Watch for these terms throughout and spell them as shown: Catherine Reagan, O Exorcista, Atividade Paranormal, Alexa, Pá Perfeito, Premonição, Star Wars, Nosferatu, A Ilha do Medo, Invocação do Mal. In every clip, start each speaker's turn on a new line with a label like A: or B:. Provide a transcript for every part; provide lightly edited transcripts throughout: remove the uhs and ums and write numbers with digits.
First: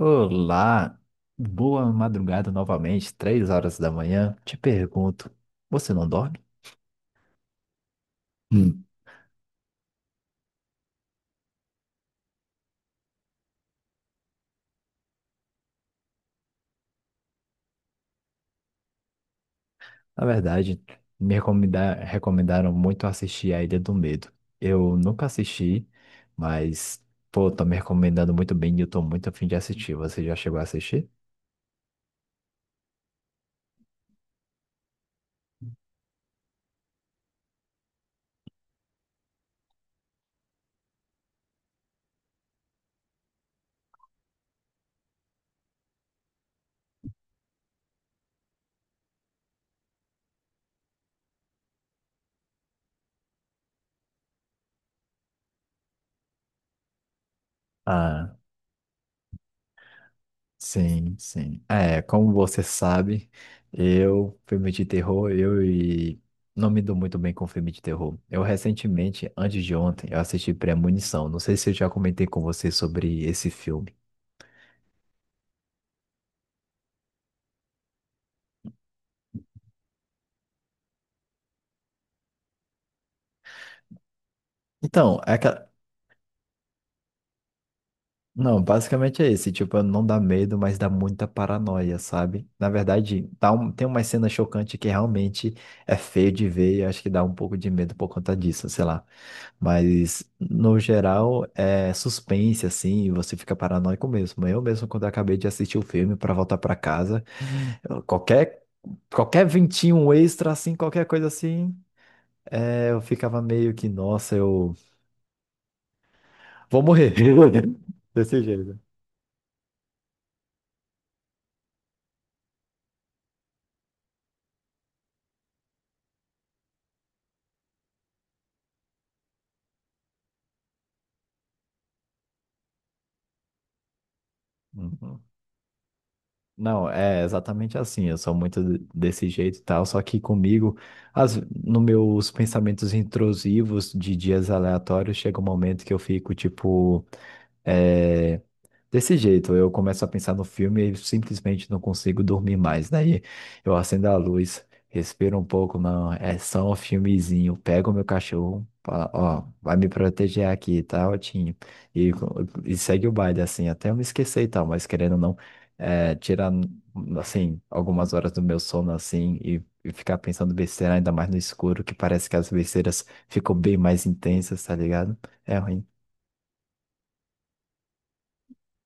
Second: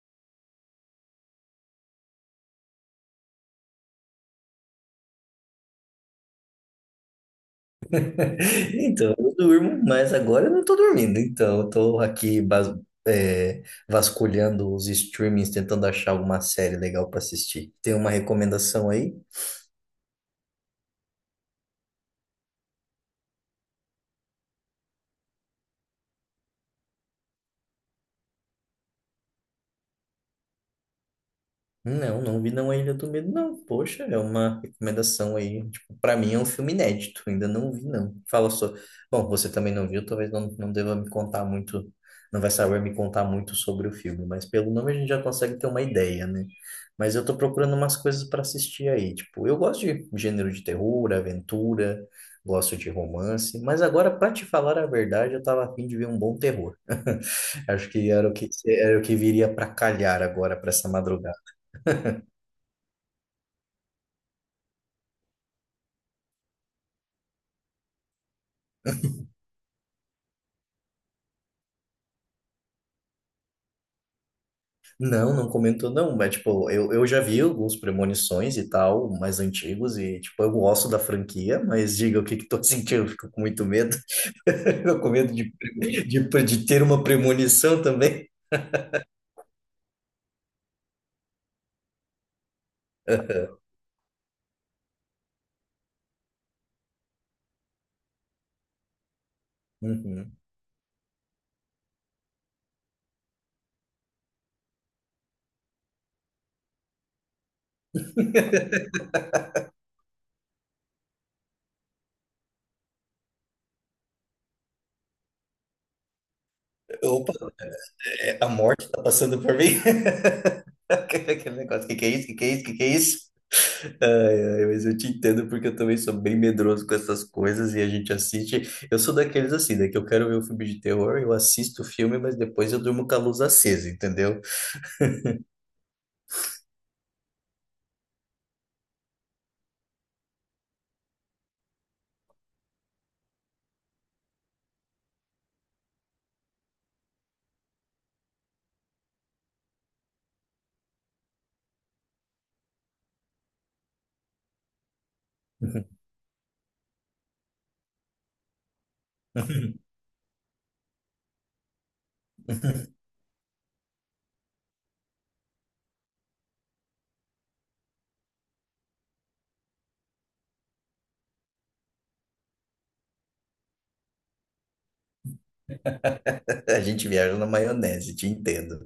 A: Olá, boa madrugada novamente, 3 horas da manhã. Te pergunto, você não dorme? Hum.
B: Então, eu durmo, mas agora eu não tô dormindo. Então, eu tô aqui é, vasculhando os streamings, tentando achar alguma série legal para assistir. Tem uma recomendação aí?
A: Na verdade, recomendaram muito assistir A Ilha do Medo. Eu nunca assisti, mas, pô, tô me recomendando muito bem e eu tô muito afim de assistir. Você já chegou a assistir?
B: Não, não vi não A Ilha do Medo, não. Poxa, é uma recomendação aí. Tipo, para mim é um filme inédito, ainda não vi não. Fala só. Bom, você também não viu, talvez não, não deva me contar muito, não vai saber me contar muito sobre o filme, mas pelo nome a gente já consegue ter uma ideia, né? Mas eu tô procurando umas coisas para assistir aí. Tipo, eu gosto de gênero de terror, aventura, gosto de romance, mas agora, para te falar a verdade, eu tava a fim de ver um bom terror. Acho que era o
A: Ah.
B: que, era o que viria para calhar agora, para essa
A: Sim,
B: madrugada.
A: sim. É, como você sabe, eu, filme de terror, eu e não me dou muito bem com filme de terror. Eu recentemente, antes de ontem, eu assisti Premonição. Não sei se eu já comentei com você sobre esse filme.
B: Não, não comentou não, mas tipo, eu já vi alguns premonições e tal, mais antigos, e tipo, eu gosto da franquia, mas diga o que que tô sentindo, eu fico com muito medo, eu com
A: Então,
B: medo
A: é
B: de,
A: aquela...
B: de, de ter uma premonição também.
A: Não, basicamente é esse, tipo, não dá medo, mas dá muita paranoia, sabe? Na verdade, tem uma cena chocante que realmente é feio de ver e acho que dá um pouco de medo por conta disso, sei lá. Mas,
B: Uhum.
A: no geral, é suspense, assim, e você fica paranoico mesmo. Eu mesmo, quando eu acabei de assistir o filme para voltar para casa, eu- qualquer, qualquer ventinho extra, assim, qualquer coisa assim, eu ficava meio que, nossa, eu vou morrer.
B: Opa, é,
A: Desse
B: a
A: jeito.
B: morte tá passando por mim? Aquele negócio, o que que é isso? O que que é isso? O que que é isso? Ai, ai, mas eu te entendo porque eu também sou bem medroso com essas coisas e a gente assiste. Eu sou daqueles assim, né? Que eu quero ver um filme de terror, eu assisto o filme, mas depois eu durmo com a luz acesa, entendeu?
A: Uhum. Não, é exatamente assim. Eu sou desse jeito e tal, só que comigo, as, no meus pensamentos intrusivos de dias aleatórios, chega um momento que eu fico, tipo. é, Desse jeito, eu começo a pensar no filme e simplesmente não consigo dormir mais. Daí eu acendo a luz, respiro um pouco, não, é só um filmezinho. Pego meu cachorro, fala, ó, vai me proteger aqui, tá, Otinho? E, e segue o baile, assim, até eu me esquecer e tal, mas querendo ou não, é, tirar, assim, algumas horas do meu sono, assim, e ficar pensando besteira, ainda mais no escuro, que parece que as besteiras ficam bem mais intensas, tá ligado? É ruim.
B: A gente viaja na maionese, te entendo.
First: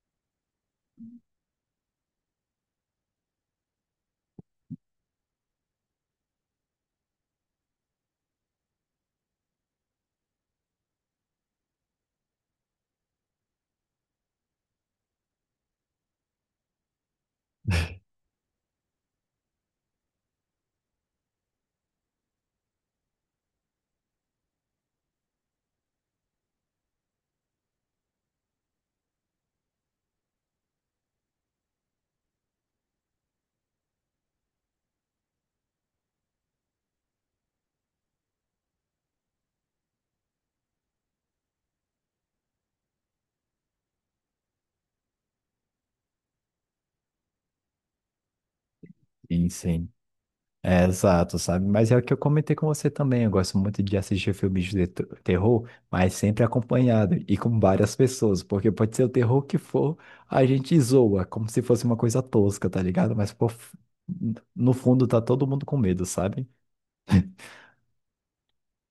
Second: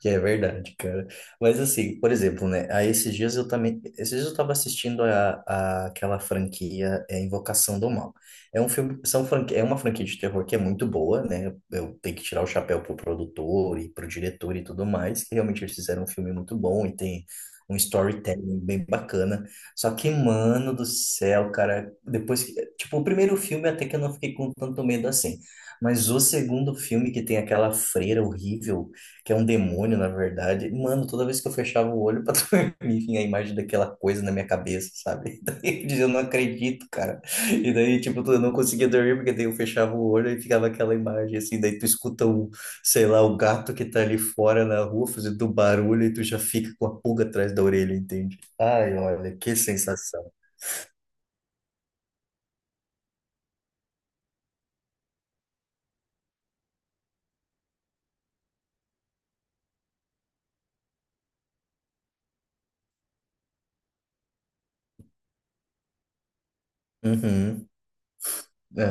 B: Que é verdade, cara. Mas assim, por exemplo, né? Aí esses dias eu também. Esses dias eu tava assistindo aquela franquia Invocação do Mal. É um filme. É uma franquia de terror que é muito boa, né? Eu tenho que tirar o chapéu pro produtor e pro diretor e tudo mais, que realmente eles fizeram um filme muito bom e tem um storytelling bem bacana. Só que, mano do céu, cara, depois que. Tipo, o primeiro filme até que eu não fiquei com tanto medo assim. Mas o segundo filme que tem aquela freira horrível, que é um demônio, na verdade, mano, toda vez que eu fechava o olho pra dormir, vinha a imagem daquela coisa na minha cabeça, sabe? Daí eu dizia, eu não acredito, cara. E daí, tipo, eu não conseguia dormir, porque daí eu fechava o olho e ficava aquela imagem, assim, daí tu escuta um, sei lá, o gato que tá ali fora na rua fazendo barulho e tu já fica com a pulga atrás da orelha, entende? Ai, olha,
A: Sim,
B: que
A: sim.
B: sensação.
A: É, exato, sabe? Mas é o que eu comentei com você também. Eu gosto muito de assistir filmes de terror, mas sempre acompanhado e com várias pessoas, porque pode ser o terror que for, a gente zoa, como se fosse uma coisa tosca, tá ligado? No fundo tá todo mundo com medo, sabe?
B: Uhum. É,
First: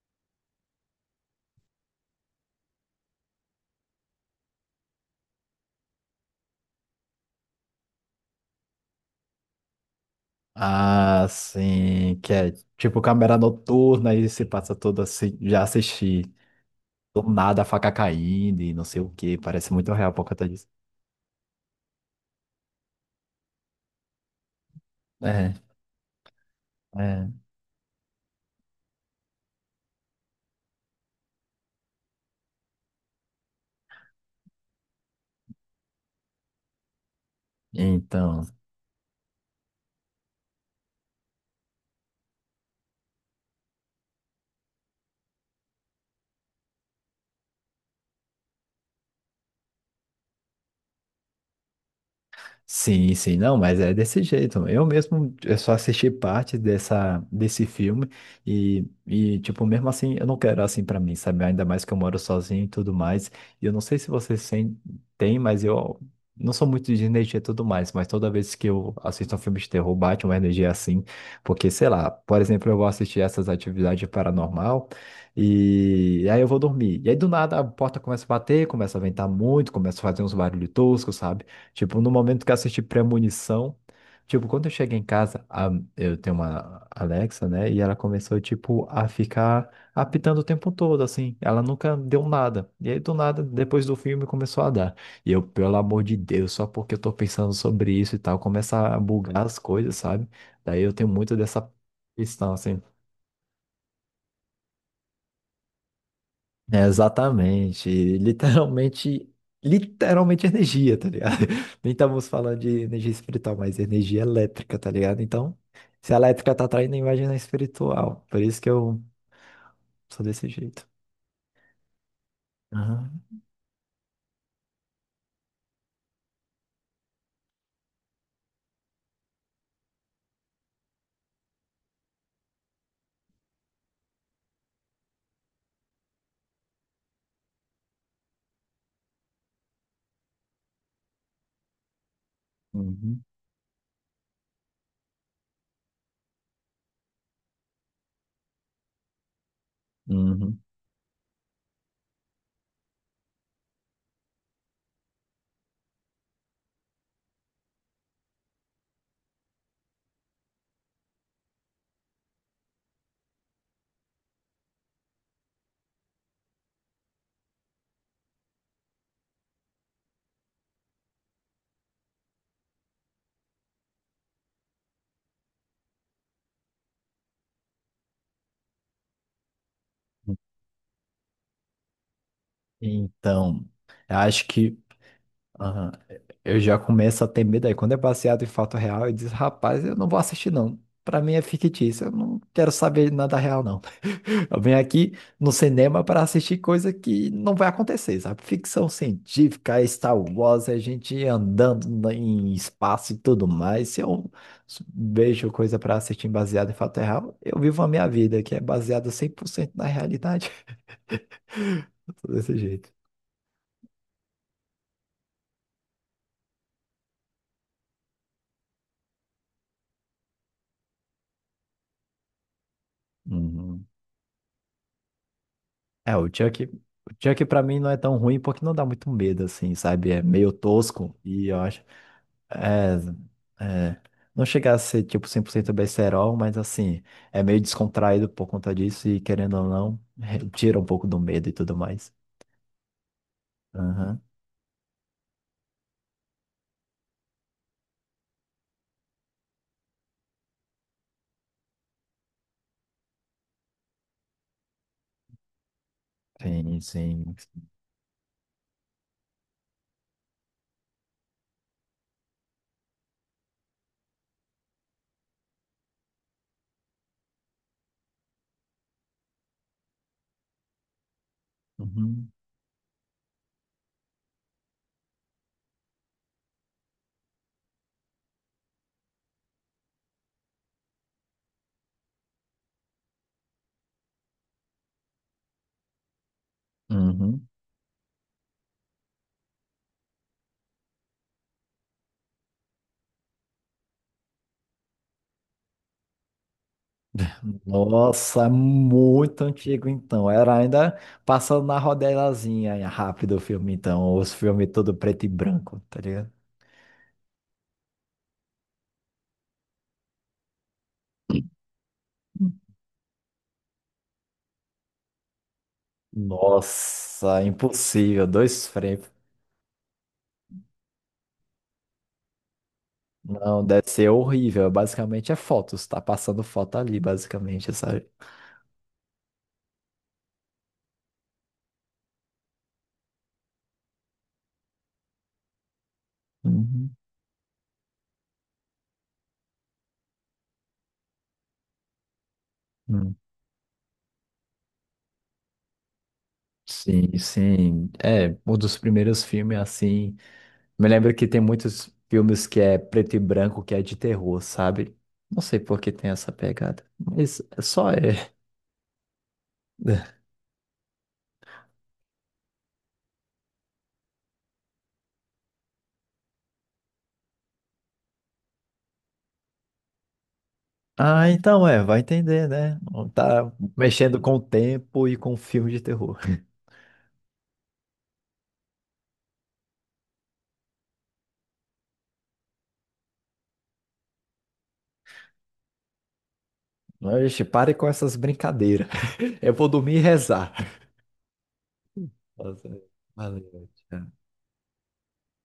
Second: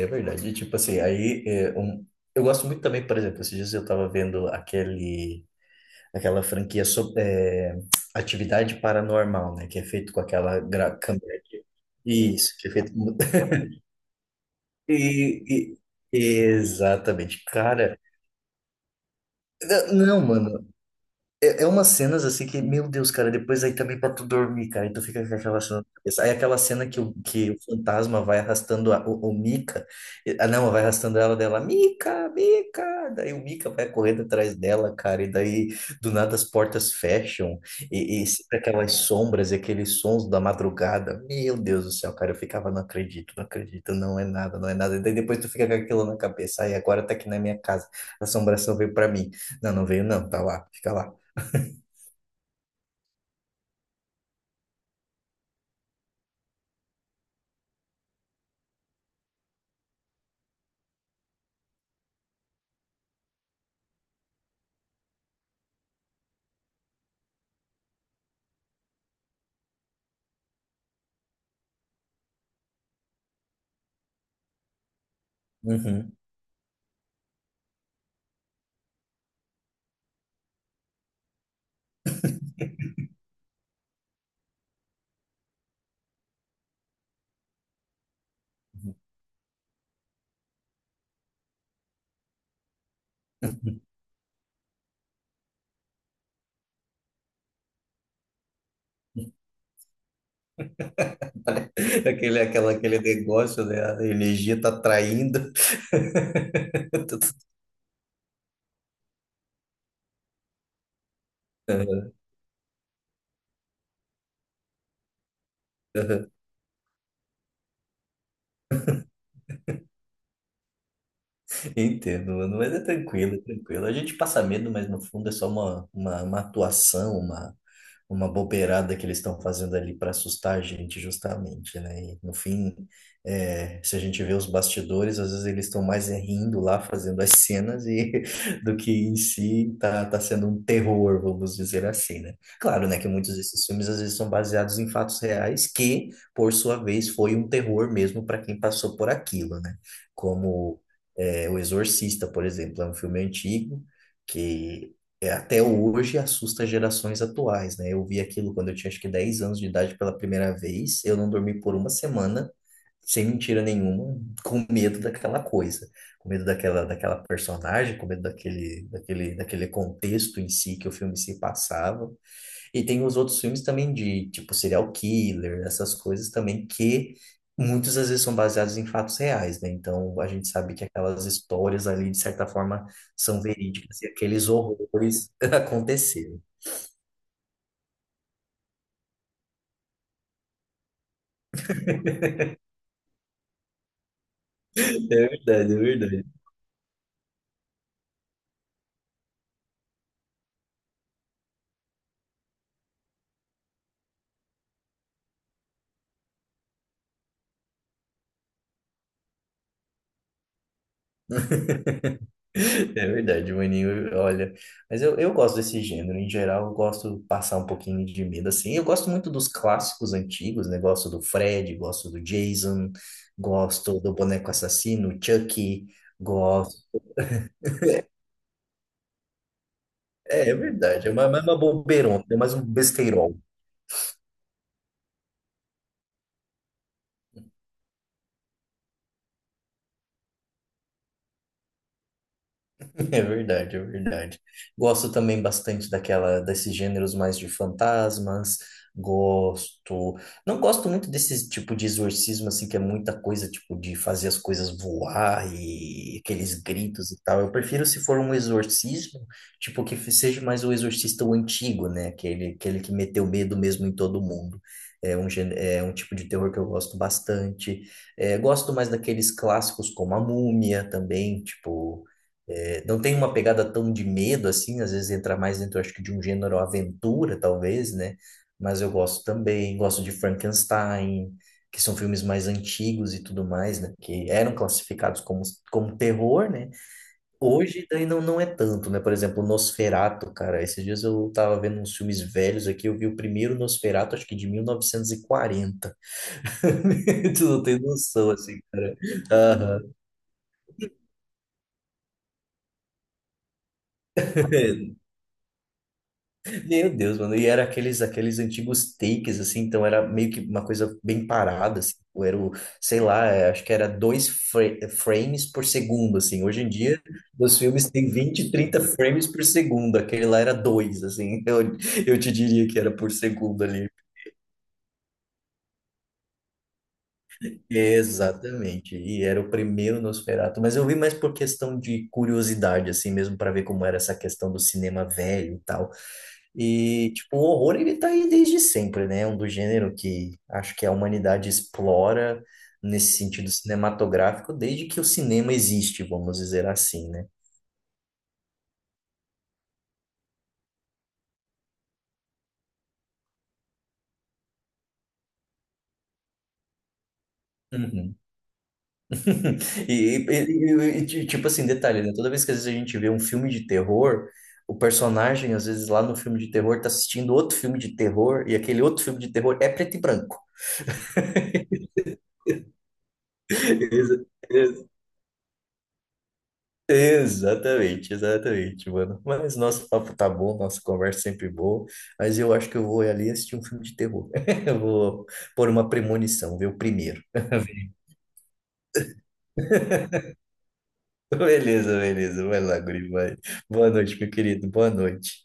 B: é verdade. E, tipo assim, eu gosto muito também, por exemplo, esses dias eu tava vendo aquela franquia sobre, Atividade Paranormal, né? Que é feito com aquela
A: Ah,
B: câmera aqui.
A: sim, que é
B: Isso, que é feito.
A: tipo câmera noturna e se passa todo assim. Já
B: E,
A: assisti. Do
B: exatamente,
A: nada a faca
B: cara.
A: caindo e não sei o que, parece muito real
B: Não,
A: por conta
B: mano.
A: disso.
B: É, é umas cenas assim que, meu Deus, cara, depois aí também pra tu dormir, cara, e tu fica com
A: É,
B: aquela cena na cabeça. Aí aquela cena
A: é.
B: que o fantasma vai arrastando o Mika, ah não, vai arrastando ela dela, Mika, Mika, daí o Mika vai correndo atrás dela, cara, e daí do nada as portas fecham, e
A: Então.
B: sempre aquelas sombras e aqueles sons da madrugada, meu Deus do céu, cara, eu ficava, não acredito, não acredito, não é nada, não é nada, e daí depois tu fica com aquilo na cabeça, aí agora tá aqui na minha casa, a assombração veio pra mim, não, não veio não, tá lá, fica lá.
A: Sim, sim, não, mas é desse jeito. Eu mesmo eu só assisti parte dessa, desse filme e, tipo, mesmo assim, eu não quero assim pra mim, sabe? Ainda mais que eu moro sozinho e tudo mais. E eu não sei se você tem, mas eu não sou muito de energia e tudo mais. Mas toda vez que eu assisto um filme de terror, bate uma energia assim. Porque, sei lá, por exemplo, eu vou assistir essas atividades paranormal
B: Uhum.
A: e aí eu vou dormir. E aí do nada a porta começa a bater, começa a ventar muito, começa a fazer uns barulhos toscos, sabe? Tipo, no momento que eu assisti Premonição, tipo, quando eu cheguei em casa, eu tenho uma Alexa, né? E ela começou, tipo, a ficar apitando o tempo todo, assim. Ela nunca deu nada. E aí, do nada, depois do filme, começou a dar. E eu, pelo amor de Deus, só porque eu tô pensando sobre isso e tal, começa a bugar as coisas, sabe? Daí eu tenho muito dessa
B: Aquele,
A: questão,
B: aquela,
A: assim.
B: aquele negócio, né? A energia tá traindo.
A: É, exatamente. Literalmente, literalmente energia, tá ligado? Nem estamos falando de energia espiritual, mas energia elétrica, tá ligado? Então, se a elétrica tá atraindo, imagina a espiritual. Por isso que eu sou desse jeito.
B: Entendo, mano. Mas é
A: Aham.
B: tranquilo, é tranquilo. A gente passa medo, mas no fundo é só uma atuação, uma bobeirada que eles estão fazendo ali para assustar a gente, justamente, né? E, no fim, se a gente vê os bastidores, às vezes eles estão mais é rindo lá, fazendo as cenas, e do que em si tá, tá sendo um terror, vamos dizer assim, né? Claro, né, que
A: Uhum.
B: muitos desses filmes às vezes são baseados em fatos reais, que, por sua vez, foi um terror mesmo para quem passou por aquilo, né?
A: Uhum.
B: Como é, O Exorcista, por exemplo, é um filme antigo que até hoje assusta gerações atuais, né? Eu vi aquilo quando eu tinha acho que 10 anos de idade pela primeira vez, eu não dormi por uma semana, sem mentira nenhuma, com medo daquela coisa, com medo daquela personagem, com medo daquele contexto em si que o filme se passava. E tem os outros filmes também de, tipo, serial killer, essas coisas também que muitas às vezes são baseados em fatos reais, né? Então a gente sabe que aquelas histórias ali, de certa forma, são
A: Então,
B: verídicas e
A: eu acho
B: aqueles
A: que
B: horrores
A: aham,
B: aconteceram.
A: eu já começo a ter medo aí. Quando é baseado em fato real, eu diz rapaz, eu não vou assistir, não. Pra mim é fictício, eu não quero saber nada real, não. Eu venho
B: É
A: aqui no
B: verdade, é
A: cinema para
B: verdade.
A: assistir coisa que não vai acontecer, sabe? Ficção científica, é Star Wars, a gente andando em espaço e tudo mais. Se eu vejo coisa para assistir baseada em fato real, eu vivo a minha vida, que é baseada 100% na realidade. Desse jeito.
B: É verdade, maninho, olha. Mas eu gosto desse gênero, em geral, eu gosto de passar um pouquinho de medo, assim. Eu gosto muito dos clássicos antigos, né? Gosto do Fred, gosto do Jason,
A: Uhum.
B: gosto do Boneco Assassino, Chucky.
A: É, o Chuck para mim não é tão ruim porque não dá muito medo, assim, sabe? É
B: É,
A: meio
B: é verdade, é
A: tosco
B: mais
A: e
B: uma
A: eu acho
B: bobeirona, é mais um
A: é,
B: besteirol.
A: é, não chega a ser tipo 100% besterol, mas assim, é meio descontraído por conta disso e querendo ou não, tira um pouco do medo e tudo mais.
B: É verdade, é
A: Aham,
B: verdade. Gosto também bastante desses gêneros mais de fantasmas. Gosto. Não gosto muito desse tipo de exorcismo, assim, que é muita coisa, tipo, de fazer as coisas voar e aqueles
A: sim,
B: gritos e
A: sim.
B: tal. Eu prefiro se for um exorcismo, tipo, que seja mais o exorcista o antigo, né? Aquele que meteu medo mesmo em todo mundo. É um tipo de terror que eu gosto bastante. É, gosto mais daqueles clássicos como a Múmia também, tipo.
A: Uhum,
B: É, não tem uma pegada tão de medo assim, às vezes entra mais dentro, acho que de um gênero aventura, talvez, né? Mas eu gosto também, gosto de Frankenstein, que são filmes mais antigos e tudo mais, né? Que eram classificados como terror, né?
A: uhum.
B: Hoje daí não, não é tanto, né? Por exemplo, Nosferatu, cara. Esses dias eu tava vendo uns filmes velhos aqui, eu vi o primeiro Nosferatu, acho que de 1940. Tu não tem noção,
A: Nossa, é
B: assim, cara.
A: muito
B: Aham.
A: antigo então. Era ainda passando na rodelazinha rápido o filme então, os filmes todo preto e branco, tá ligado?
B: Meu Deus, mano. E era aqueles antigos takes, assim, então era meio que uma coisa bem parada, assim. Ou era o, sei lá, acho que era dois frames por segundo, assim. Hoje em dia,
A: Nossa,
B: os filmes têm
A: impossível,
B: 20
A: dois
B: 30
A: frames.
B: frames por segundo. Aquele lá era 2, assim. Eu te diria que era por segundo
A: Não, deve
B: ali.
A: ser horrível. Basicamente é fotos, tá passando foto ali, basicamente, sabe?
B: Exatamente. E era o primeiro Nosferatu, mas eu vi mais por questão de curiosidade, assim mesmo, para ver como era essa questão do cinema velho e tal.
A: Uhum.
B: E, tipo, o horror ele tá aí desde sempre, né? É um do gênero que acho que a humanidade explora
A: Hum.
B: nesse sentido cinematográfico desde que o cinema existe, vamos dizer assim,
A: Sim,
B: né?
A: sim. É, um dos primeiros filmes assim. Me lembro que tem muitos filmes que é preto e branco, que é de terror, sabe? Não sei por que tem essa pegada, mas é só
B: Uhum.
A: é.
B: E, tipo assim, detalhe, né? Toda vez que às vezes a gente vê um filme de terror, o personagem, às vezes lá no filme de terror, tá assistindo outro filme de terror, e aquele outro filme de terror é preto e branco.
A: Ah, então é, vai entender, né? Tá mexendo
B: Exa-
A: com o
B: ex-
A: tempo e com filme de terror.
B: Exatamente, exatamente, mano. Mas nosso papo tá bom, nossa conversa sempre boa, mas eu acho que eu vou ali assistir um filme de terror. Eu vou pôr uma premonição, ver o primeiro.
A: Oxe, pare com essas brincadeiras. Eu vou dormir e rezar.
B: Beleza, beleza, vai
A: Nossa,
B: lá, guri, vai.
A: valeu,
B: Boa
A: tchau.
B: noite, meu querido, boa noite.